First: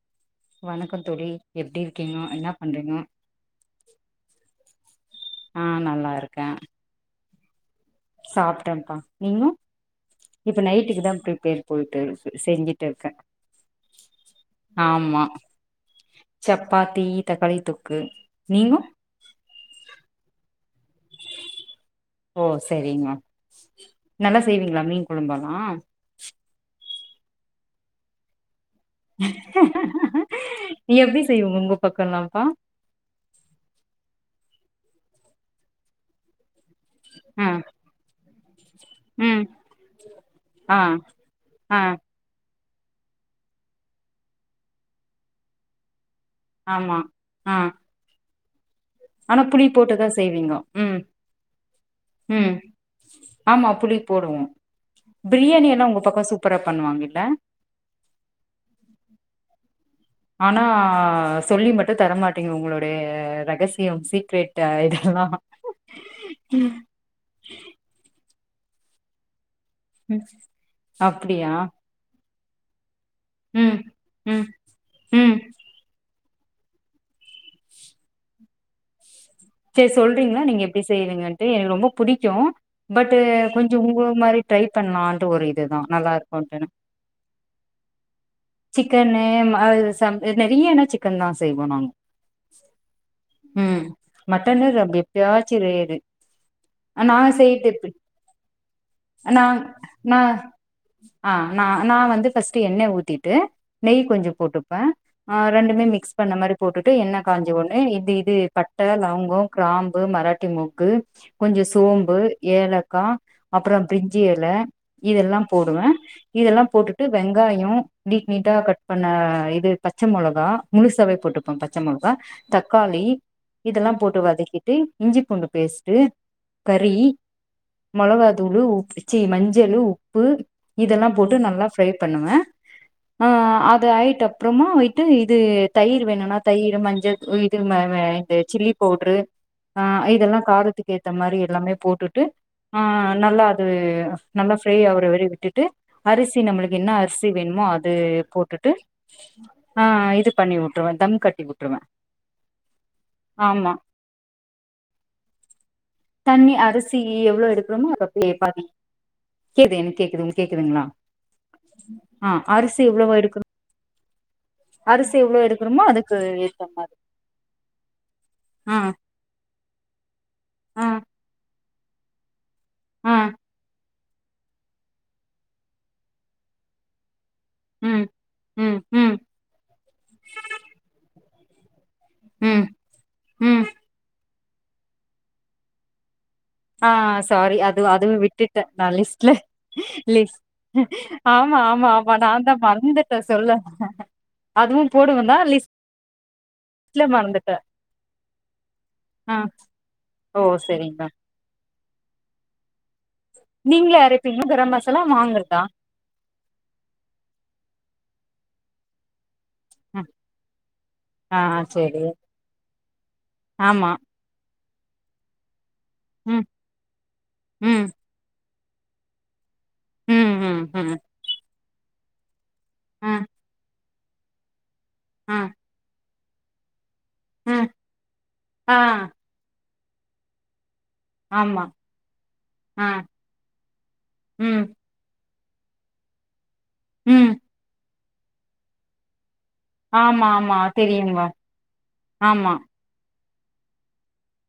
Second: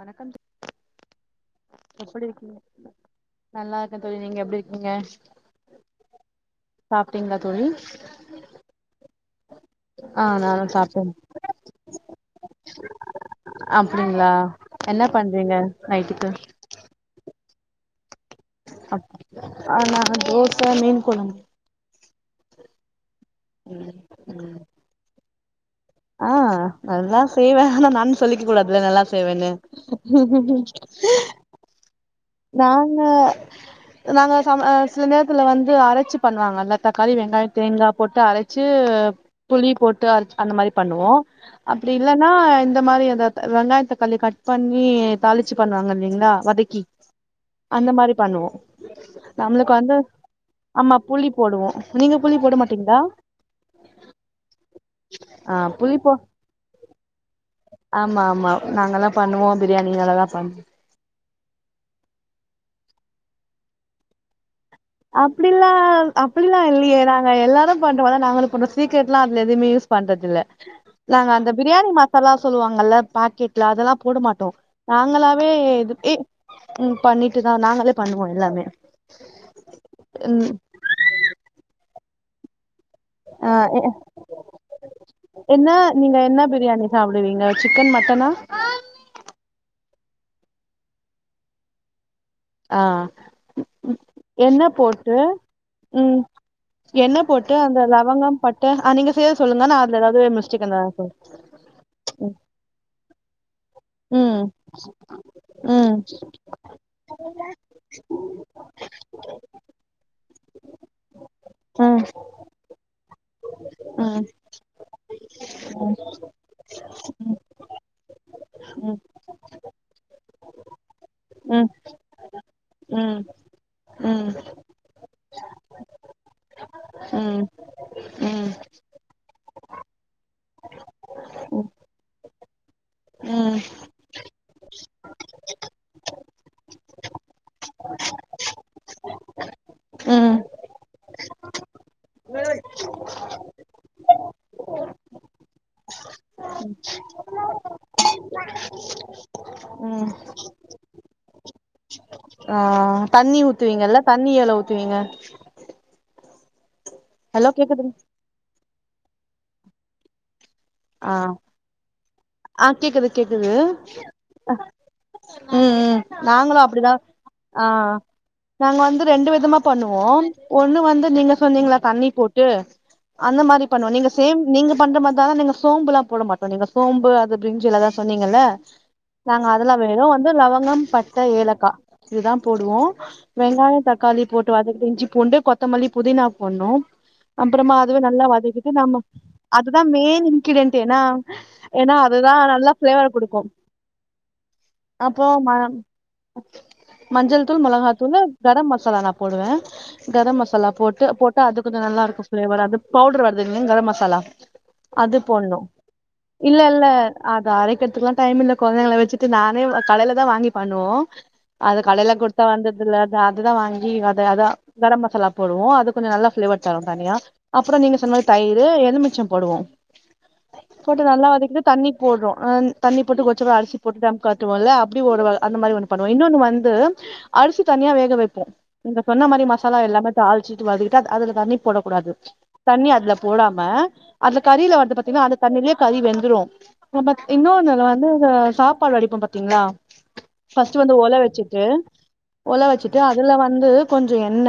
வணக்கம் தோ வணக்கம் தோழி எப்டி இருக்கீங்கோ என்னா இருக்கீங்க பண்றீங்கோ நல்லா இருக்கே தோழி நீங்க எப்டி இருக்கீங்க நா நல்லா இருக்கே சாப்ட்டீங்ளா தோழி சாப்டப்பா நீங்க ஆ இப்ப நானு நைட்டுக்கு சாப்ட்டே தா ப்ரிப்பேர் போயிட்ர்க்கு செஞ்சுட்டுர்க்கே அப்டிங்ளா என்ன பண்றீங்க நைட்டுக்கு சப்பாத்தி தக்காளி தொக்கு நீங்க ஆ நா தோச மீன் கொழும்பு ஓ செரிங்க நல்லா செய்வீங்களா மீன் கொழம்பெல்லா ஆ நல்லா செய்வே ஆனா நானே சொல்லிக்க கூடாதுல நல்லாசெ தேவல்ல செரி உங்க பக்கல்லாப்பா நாங்க நாங்க சம சில நேரத்துல வந்து அரைச்சு பண்ணுவாங்க அதுமாரி தக்காளி வெங்காயோ ஆ தேங்கா போட்டு அரைச்சு ம் புளி போட்டு அரச் அந்த மாரி ஆ பண்ணுவோ ஆ அப்டி இல்லன் னா இந்த மாரி இந்த த வெங்காயத்தக்காளி கட் பண்ணி தாளிச்சு பண்ணுவாங்க இல்லிங்களா ஆமா ஆ இந்த மாரி பண்ணுவோ ஆனா புளி நம்மளுக்கு வந்து போட்டுதா செய்வீங்கோ ஆமா ம் புளி போடுவோ நீங்க புளி ம் போட மாட்டீங்ளா ஆமா புளி போடுவோம் ஆ பிரியாணியெல்லா புளி உங்க போ பக்கோ சூப்பரா பண்ணுவாங்கில்ல ஆமா ஆமா நாங்கெல்லா பண்ணுவோ பிரியாணி நல்லாதா பண் ஆனா சொல்லி மட்டு தரமாட்டீங்க உங்களுடைய ரகசியம் சீக்ரெட் இது அப்டில்லா அப்டிலா இல்லியே நாங்க எல்லாரு பண்றதா நாங்களூ பன்றோ சீக்ரட்லா அதுல எதுவுமே யூஸ் பண்றதுல நாங்க அப்டியா அந்த பிரியாணி மசாலா சொல்லுவாங்கல்ல பாக்கெட்ல ம் அதெல்லா போட ம் மாட்டோ ம் நாங்களாவே இது ஏ பண்ணிட்டுதா நாங்களே பண்ணுவோ எல்லாமே [inaudible] சேரி சொல்றீங்களா ம் நீங்க எப்டி செய்ரீங்கன்ட்டு எனக்கு ரொம்ப புடிக்கு பட்டு ஆ கொஞ்ச எ ஒங்கள மாரி ட்ரை பன்லான்ட்டு ஒரு என்ன இதுதா நீங்க என்ன நல்லார்க்குன் பிரியாணி சாப்புடுவீங்க சிக்கன் மட்டனா சிக்கனு ம அது சம் நெறைய அனா சிக்கன்தா செய்வோ நாங் அ ம் ம் மட்டனு எண்ண போட்டு எப்பயாச்சு ரேரு ம் நா எண்ண போட்டு அந்த செய்றது லவங்கம் பட்ட அ நீங்க செய்த சொல்லுங்க நா அதுல எதாது மிஸ்டேக்ந்தா சொல் அ நா நா வந்து ஃபஸ்ட்டு எண்ணை ஊத்திட்டு நெய் கொஞ்சம் ம் போட்டுப்பன் அ ரெண்டுமே ம் மிக்ஸ் பண்ண மாரி போட்டுட்டு எண்ண காஞ்சோன்னே இது இது பட்ட லவங்கம் கிராம்பு மராட்டி மொக்கு கொஞ்ச ம் சோம்பு ஏலக்கா அப்பற ப்ரிஞ்சி ம் எல இதெல்லாம் போடுவேன் இதெல்லாம் போட்டுட்டு வெங்காயம் நீட் நீட்டா கட் ம் பண்ண இது பச்ச மொளகா முழுசாவே போட்டுப்பம் ம் பச்ச மொளவா தக்காளி ம் இதல்லா போட்டு ம் வதக்கிட்டு இஞ்சி பூண்டு பேஸ்ட்டு கறி ம் மொளகா ம் தூளு உப் ச்சீ மஞ்சளு உப்பு இதல்லாம் போட்டு நல்லா ஃப்ரை பண்ணுவன் அ ம் அது ஆயிட்டப் ப்றமா ஒயிட்டு இது தயிர் வேணுன்னா தயிரு மஞ்சள் இது [unintelligible] சில்லி பவுட்ரு அ ம் இதல்லா காரத்துக்கு ஏத்த மாரி எல்லாமே போட்டுட்டு ஆ நல்லா அது நல்லா ஃப்ரை ஆவுற வரை விட்டுட்டு அரிசி நம்மளுக்கு என்னா அரிசி வேணுமோ அ து போட்டுட்டு அ ம் இது பண்ணி உட்ருவ தம் கட்டி உட்ருவ அ தண்ணி ஊத்துவீங்கல்ல தண்ணி எவ்ள ஊத்துவீங்க தண்ணி அரிசி எவ்ளோ ஹலோ எடுக்றமோ கேக்குதுங் அதுப்பே பாதி கேது எனக்கு கேக்குது ஒங்களுக் கேக்குதுங்ளா ஆ ஆ கேக்குது எவ்ளோவா எடுக்கறோ கேக்குது ம் அரிசி எவ்ளோ எடுக்கிறோமோ ம் அதுக்கு நாங்களு ஏத்த மாரி அப்பிடிதா அ ஆ நாங்க வந்து ரெண்டு விதமா பண்ணுவோம் ஒண்ணு ஆ வந்து நீங்க சொன்னீங்கள கண்ணி போட்டு ஆ அந்த மாரி பண்ணுவோ நீங் சேம் நீங்க பண்ற மார்தா ஆனா நீங்க சோம்புலா போட மாட்டோ நீங்க சோம்பு அது பிரிஞ்சு எலதா ம் சொன்னீங்கல்ல ம் ம் நாங்க அதெல்லா வேணு வந்து லவங்கம் பட்ட ஏலக்கா இதுதா ம் போடுவோ ம் வெங்காய தக்காளி போட்டு வதக்கிட்டு இஞ்சி பூண்டு கொத்தமல்லி புதினா போணும் ஆ சாரி அப்பறமா அது அதுவே அதுவு நல்லா விட்டுட்டே வதக்கிட்டு நா நம்ம லிஸ்ட்ல அதுதான் மெயின் லிஸ் இன்கிரீடியன்ட்டே ஏன்னா ஆமா ஆமா ஏன்னா ஆமா அதுதா நாந்தா நல்லா ஃபிளேவர் மறந்துட்ட குடுக்கு சொல்ல அதுவும் அப்போ போடுவந்தா ம லிஸ் மஞ்சள் தூள் மொளகாத்தூளு கரம் மசாலா நா ஆ போடுவே கரம் ஓ மசாலா செரிங்க்கா போட்டு போட் அது கொஞ்சோ நல்லா இருக்கு ஃப்ளேவர் அது பவுடர் வருதுங்கங்க கரம் நீங்களே மசாலா அரைப்பீங்களா கரம் மசாலா அது வாங்கறதா போன்ணும் இல்லல்ல அத அரைக்கரத்துக்கெல்லா டைமில்ல கொழந்தைங்கள வச்சிட்டு நானே வ கடைலதா வாங்கி பண்ணுவோ ஆ அத செரி கடைல குடுத்தா வாந்ததில்ல தா அததா ஆமா வாங்கி வ த அதா கரம் மசாலா போடுவோ அது கொஞ்ச நல்லா ம் ஃப்ளேவர் தரு தனியா அப்பற ம் நீங்க சொன்னமார் தயிரு எலுமிச்சம் போடுவோ ம் ம் ம் போட்டு நல்லா வதக் தண்ணி போட்றோ அந்தண்ணி போட்டு ம் கொதிச்சப அரிசி போட்டு தம் கட்டுவோல்ல அப்டி ஒரு வக ம் அந்த மாரி ஒன்னு பண் இன்னொன்னு வந்து அரிசி ம் தனியா வேக வைப்போம் ஆ நீங்க சொன்ன மாரி மசாலா எல்லாமே தாள்ச்சிட்டு வதக்கிட்டு அத் அதுல தண்ணி ஆமா போடக் கூடாது ஆ தண்ணி அதுல போடாம அதுல ம் கறில வருது பாத்தீங்களா அந்த தண்ணிலே கறி வெந்துரு நமக் ம் இன்னோன்னு நல வந்து சாப்பாடு வடிப்பம் பத்தீங்களா ஆமா ஆமா ஃபஸ்ட்டு வந்து ஒல தெரியுங்க வச்சிட்டு ஆமா ஒல வச்சிட் ட்டு அதுல வந்து கொஞ்சோ எண்ண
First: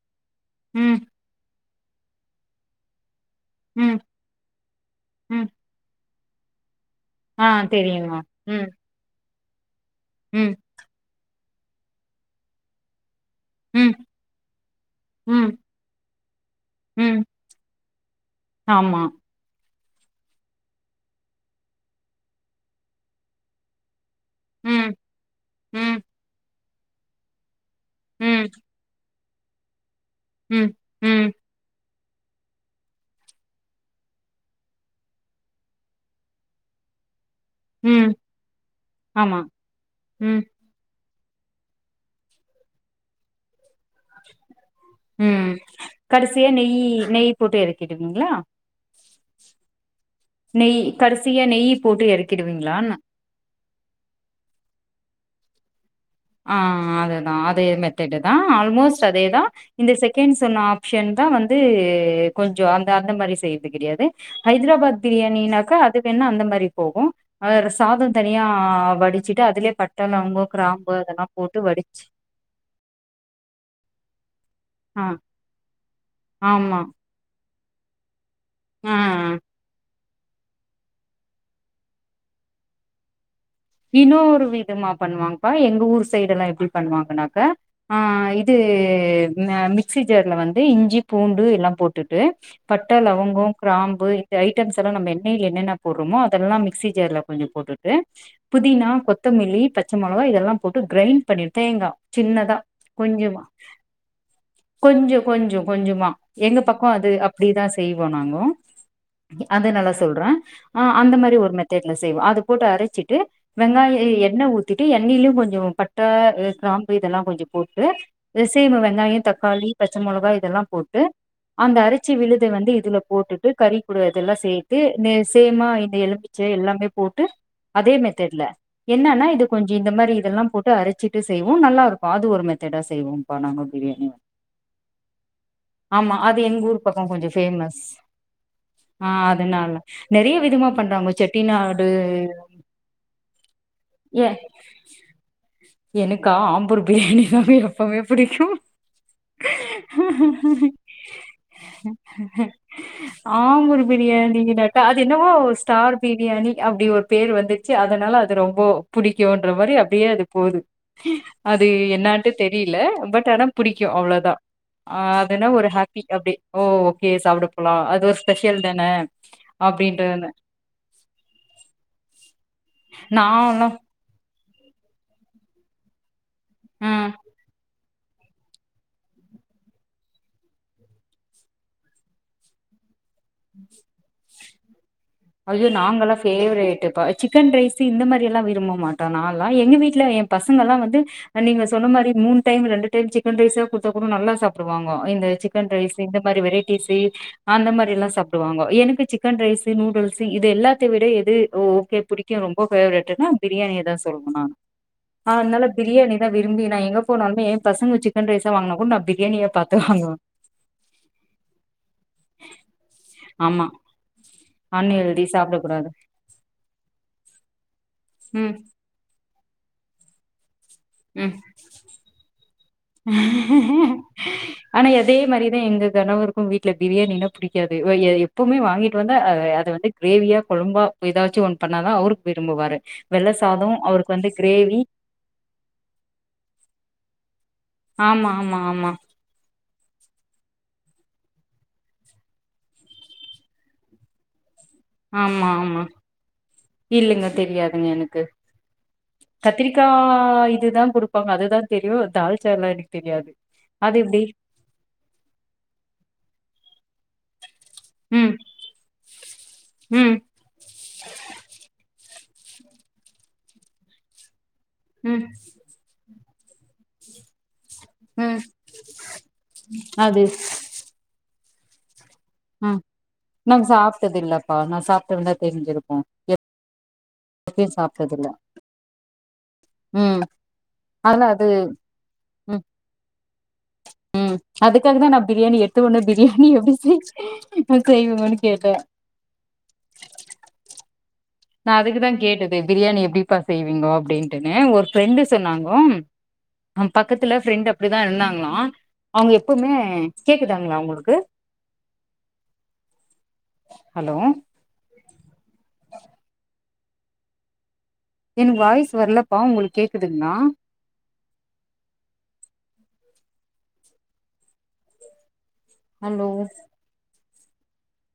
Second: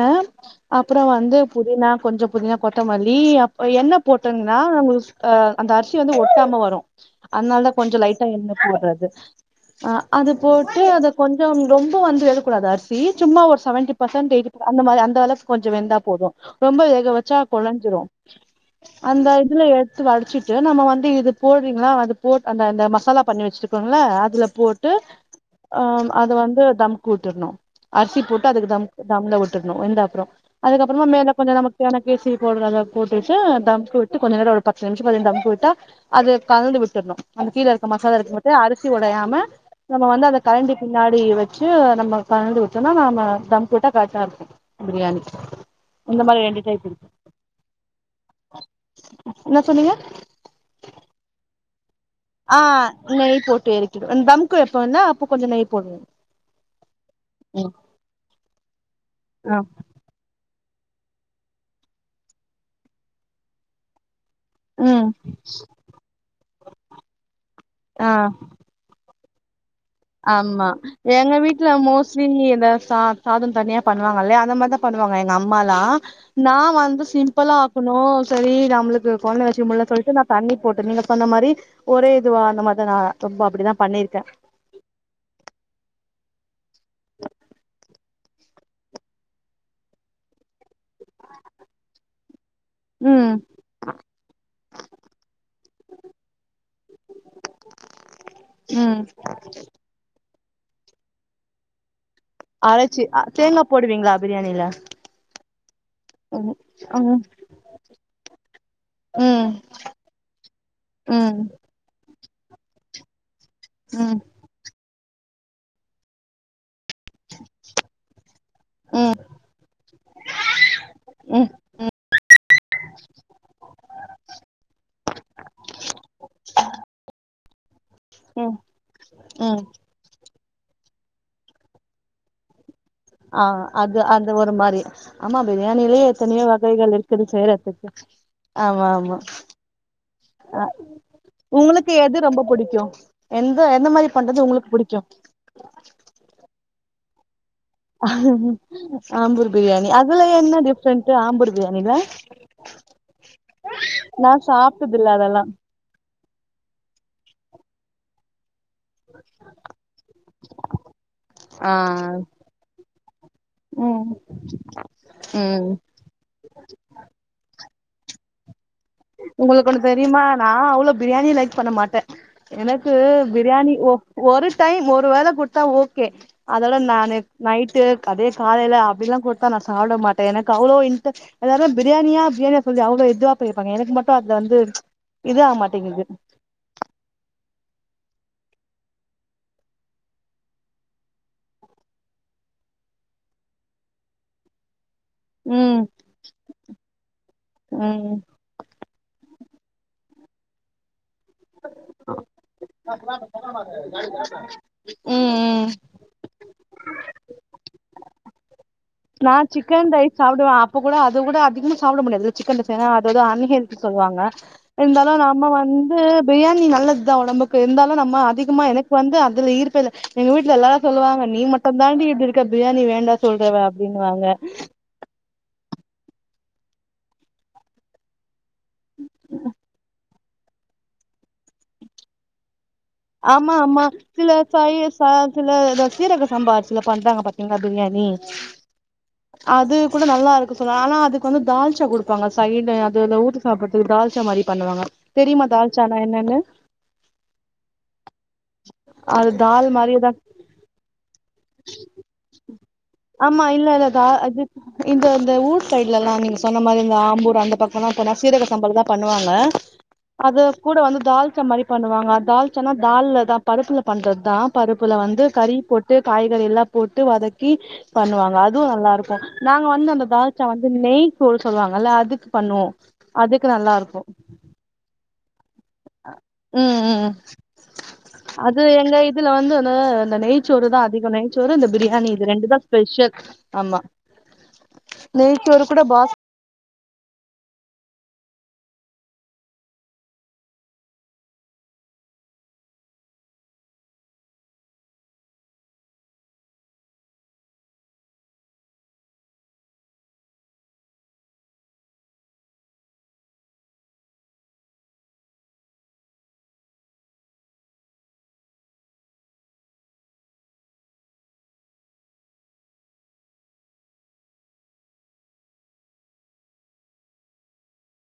ம் அப்பறோ வந்து புதினா கொஞ்சோ புதினா கொத்தமல்லி அப் எண்ண ம் போட் ட்டுந்தா நமக்ஸ் அ ம் அந்த அரிசி வந்து ஒட்டாம வரு ஆ அதனால் தா கொஞ்ச தெரியுமா லைட்டா எண்ண ம் போட்றது அ அது போ ம் ட்டு அத கொஞ்சம் ரொம்ப வந்து வேகக்கூடாது அர் இ சும்மா ஒரு செவன்டி ம் பர்சன்ட் எயிட்டி அந்த மார் அந்த அளவுக் ம் கொஞ்சோ வெந்தா போது ரொம்ப வேக ம் வச்சா கொழஞ்சிரு ஆமா அந்த இதுல எடுத்து வடிச்சிட்டு நம்ம வந்து இது போ டீங்களா அது போ அந்தந்த மசாலா பண்ணி வச்சிட்ருக்கோள அதுல போட்டு ம் ஆ ம் அது வந்து தம் பொட்டுணு அரிசி போட்டு ம் அதுக்கு தம் தம்ல விட்டுணும் வெந்த அப்றோ ம் அதுக்கப்றோமா ம் மேல கொஞ்சோ நமக் எனக்கு சீ பவுடர் அத போட்டுட்டு தம்க்கு விட்டு கொஞ்சோ நேரோ ஒரு பத்து நிமிஷோ பதினஞ்நிமி தம்க்கு விட்டா அது கலந்து விட்டுணு அது கீழ இருக்க ம் மசாலா இருக்கு அரிசி ஒடயாம ஆமா நம்ம வந்து அத ம் கரண்டி பின்னாடி வச்சு நம்ம கலந்து விட்டோனா நாம தம் போட்ட கரட்டா இருக்கு பிரியாணி ம் இந்த மாரி கடைசியா ரெண்டு நெய் டைப் இருக் நெய் போட்டு எறக்கிடுவீங்களா என்ன சொன்னீங்க நெய் கடசியா நெய் போட்டு இற ஆ நெய் போட்டு எரக்கினு தம்க்கு எப்போனா அப்போ கொஞ்சோ நெய் போடுவ ஆ அதுதான் அதே மெத்தடு தா ஆல்மோஸ்ட் அதேதா ஆ இந்த செக் கேன் சொன்ன ஆப்ஷன் தா வந்து கொஞ்சோ அந்த அந்த மாரி செய்றது கெடையாது ஹைதராபாத் ம் பிரியாணினாக்கா அதுவேன்னா அந்த மாரி போகு அதுல சாதோ தனியா ஆ வடிச்சிட்டு அதுலயே பட்ட லவங்கோ ஆமா க்ராம் எங்க வீட்ல மோஸ்லி நீ‌ இந்த சா சாதோ தனியா பண்ணுவாங்கல்ல அத மார்தா ஆ பண்ணுவாங்க எங்க அம்மாலா நா ஆமா வந்து சிம்பளா னோ சரி ஆ நம்ளுக்கு ஆ பொண்ண வச்சு முல்லனு சொல்ட்டு நா தண்ணி போட்டு நீங்க சொன்ன மாரி ஒரே இதுவா அந்த மார்தா அ ரொம்ப அப்டிதா பண்ணிருக்கே இன்னுரு விதமா பண்ணுவாங்ப்பா எங்க ஊர் சைடுல்லா எப்டி பண்ணுவாங்னாக்க ஆ இது அ மிக்சி ஜார்ல வந்து இஞ்சி பூண்டு எல்லா போட்டுட்டு பட்ட ம் லவங்கோ க்ராம்பு இந்த ஐட்டம்ஸ்லா நம்ம எண்ணேல என்னன்ன போட்றோமோ அதெல்லா மிக்சி ஜார்ல கொஞ்சோ போட்டுட்டு புதினா ம் கொத்த மல்லி பச் ச மொளகா இதெல்லா போட்டு க்ரைன் பண்ணி தேங்கா சின்னதா அரைச்சி அ கொஞ்சமா தேங்கா போடுவீங்களா பிரியாணில கொஞ்சோ கொஞ்சோ கொஞ்சமா ம் எங்க பக்கோ அது ம் அப்டிதா செய்வோ நாங்கோ ம் அது நல்லா சொல்ற ஆ அந்த மாரி ம் ஒரு மெத் தேட்ல செய்வ அது போட்டு அரச்சிட்டு வெங்காயோ ம் எண்ண ஊ திட்டு எண்ணெலியு கொஞ்சோ பட்ட க்ராம் பு இதெல்லா கொஞ்சோ போட்டு [unintelligible] ம் வெங்காயோ தக்காளி பச்ச மொளகா இதெல்லா போட்டு ம் அந்த அரச்சி விழுத வந்து இதுல போட்டுட்டு கறி கூட இதெல்லா சேத்து நே சேமா இந்த எலும் ச்ச எல்லாமே போட்டு அதே மெத்தட்ல ம் என்னனா இது ம் கொஞ்ச இந்த மாரி இதெல்லா போட்டு அரைச்சிட்டு செய்வோ நல்லா இருக்கு அது ஒரு மெ ஆ அது அந்த ஒரு மாரி ஆமா பிரியாணிலயே ஆமா அது எத்தனயோ எங்க ஊர் வகைகள் பக்கோ இருக்குது கொஞ்சோ செய்யறக் ஃபேமஸ் ஆமா ஆ ஆமா அதனால நெறைய அ விதமா பண்றாங்க செட்டிநாடு உங்களுக்கு எது ரொம்ப புடிக்கு எந்த எந்த மாரி பண்றது உங்களுக்கு புடிக்கு க்கா ஆம்பூர் பிரியாணி மாரியா ஆம்பூர் பிரியாணி அதுல என்ன டிஃப்ரெண்ட்டு ஆம்பூர் பிரியாணில ஆம்பூர் நா பிரியாணி [unintelligible] அது சாப்ட்டதில்ல என்னவோ அதெல்லா ஸ்டார் பிரியாணி அப்டி ஒரு பேர் வந்துச்சு அதனால அது ரொம்ப புடிக்குன்ற மாரி அப்டியே அது ஒரு அது ஆ என்னாட்டு தெரில பட் அனா புடிக்கு ம் அவ்ளோதா ஆ அதுனா ஒரு ம் ஹாப்பி அப்டி ஓ ஓகே சாப்ட போலா அது ஒரு ஸ்பெஷல் தான உங்ளுக்கு ஒன்னு தெரிமா அப்டின்றதுனு நா அவ்ளோ பிரியாணி லைக் பண்ண மாட்டே எனக்கு நான்லா பிரியாணி ஓ ஒரு டைம் ஒரு வேள குடுத்தா ஓகே அதலா நா ஆ நைட்டு அதே காலைல அப்டிலா குடுத்தா நா சாப்ட மாட்டே எனக்கு அவ்ளோ இன்ட எல்லாரு பிரியாணியா பிரியாணியா சொல்லி அவ்ளோ இதுவா இருப்பாங்க எனக்கு மட்டு அதுல வந்து இது ஆக ஐய்யோ மாட்டேங்குது நாங்கலா ஃப்வேரேட்டு ப சிக்கன் ரைஸூ இந்த மாதிரில்லாம் விரும்ப மாட்டோ நான்ல்லா எங்க வீட்ல என் பசங்க எல்லா வந்து அன்னிக்கு நா சொன்ன மாரி மூண் டைம் ரெண்டு டைம் ஜிக்கன் ரைஸா குடுத்தா கொட நல்லா சாப்டுவாங்க இந்த சிக்கன் ம் ரைஸ் இந்த மாரி வெரைட்டீஸ்சு அந்தமாரி ம் எல்லா சாப்பிடுவாங்க எனக்கு சிக்கன் ரைஸ்சு நூடுல் சி இது எல்லாத்த விட எது ஓ ஓகே புடிக்கூ ரொம்ப ஃபேவரட்டுனா பிரியாணியதா சொல்லுனுமா அன்னால பிரியாணி தெ விரும்பி நா எங்க போனாலுேமே எ பசங்க சிக்கன் ரைஸா வாங்னா கூட் நா நா பிரியாணிய பாத்து சிக்கன் வாங்குவ ரைஸ் சாப்புடுவே அப்ப கூட அது கூட அதிகமா சாப்பிட முடியாது சிக்கன்ல்ல செய்றதுனால ‌அதுதா ஆமா அன்னிக்கோ சொல்லுவாங்க இருந்தாலூ அன்ஹெல்தி நம்ம சாப்டக் கூடாது வந்து பிரியாணி நல்லது தா ஒடம்புக்கு இருந்தாலூ நம்ம ம் அதிகமா எனக்கு வந்து அதுலஈர்த்ததூ எங்க வீட்ல எல்லா சொல்வாங்க நீ மட்டுந்தான்டி இப்டி இருக்க பிரியாணி வேண்டா சொல்றவ ம் அப்டின்னுவாங்க ஆனா அதே மாரிதா எங்க கணவருக்கூ வீட்ல பிரியாணின்னா புடிக்காது எப்பவுமே வாங்கிட்டு வந்தா அதது வந்து கிரேவியா கொழும்பா ஏதாச்சு ஒண்ணு பண்ணாதா அவருக் விரும்புவாரு வெள்ள ஆமா சாதோ ஆமா அவருக்கு வந்து சில கிரேவி சய்ய ச சில த சீரக சம்பா அரிசில பண்றாங்க பாத் எங்களூக்னே நீ ஆமா ஆமா ஆமா அது கூட நல்லாருக்கு சொல்ல ஆனா அதுக்கு வந்து தால்சா குடுப்பாங்க சைடு அதுவ்ல ஊருத் சாப்பட்றதுக்கு தாழ்ச்சா மாரி பண்ணுவாங்க தெரியுமா ஆமா ஆமா தால்ச்சானா என்னன்னு இல்லிங்க தெரியாதுங்க எனுக்கு ஆ கத்திரிக்கா இதுதா கொடுப்பாங்க அதுதா தெரியூ தால்ச்சா எனக்கு தெரியாது ஆமா இல்ல இல்ல அது தா எப்டி இப்ப இந்த ஊர் சைட் லெல்லா நீங்க சொன்ன மாரி தா ஆம்பூர் அந்த பக்கொல்லா போனா ம் சீரக சம்பால் தா பண்ணுவாங்க ம் அது கூட வந்து தால் சமிரி பண்ணுவாங்க தால் சொன்னா தால்ல தா பருப்புல பண்றது தா பருப்புல வந்து ம் கறி போட் ட்டு காய்கறி எல்லா போட்டு வதக்கி பண்ணுவாங்க ம் அதுவூ நல்லா இருக்கூ நாங்க வந்து அந்த அது தால்ச்சா வந்து கு நெய் பூ சொல்லுவாங்கல்ல அதுக்கு பண்ணோ அதுக்கு நல்லாருக்கும் ஆனா சாப்பட்டுருந்தா தெரிஞ்சிருக் ம் ம் சாப்ட்டதில்ல அது எங்க இதுல வந்து அந்த அந்த ம் நெய்சோறு தா அதிகே அதனால நெய்சோறு அது இந்த பிரியாணி இது ரெண்டு தா ஸ்பெஷல் ஆமா ம் அதுக்காக தா நா பிரியாணி நெய்ச்சோறு எடுத்து கூட உட்னே பாஸ் பிரியாணி எப்படி செய் செய்வங்கன்னு கேட்டே நா அதுக்குதா கேட்டது பிரியாணி எப்படிப்பா செய்வீங்கோ அப்பிடின்ட்டுன்னு ஒரு ஃப்ரெண்டு சொன்னாங்கோ அவெ பக்கத்துல ஃப்ரெண்ட் அப்படிதா இருந்தாங்களா நாங்க எப்பவுமே கேக்குதாங்களா உங்களுக்கு அ ஹலோ எனக்கு வாய்ஸ் வரலப்பா உங்களுக் கேக்குதுங்களா ஹலோ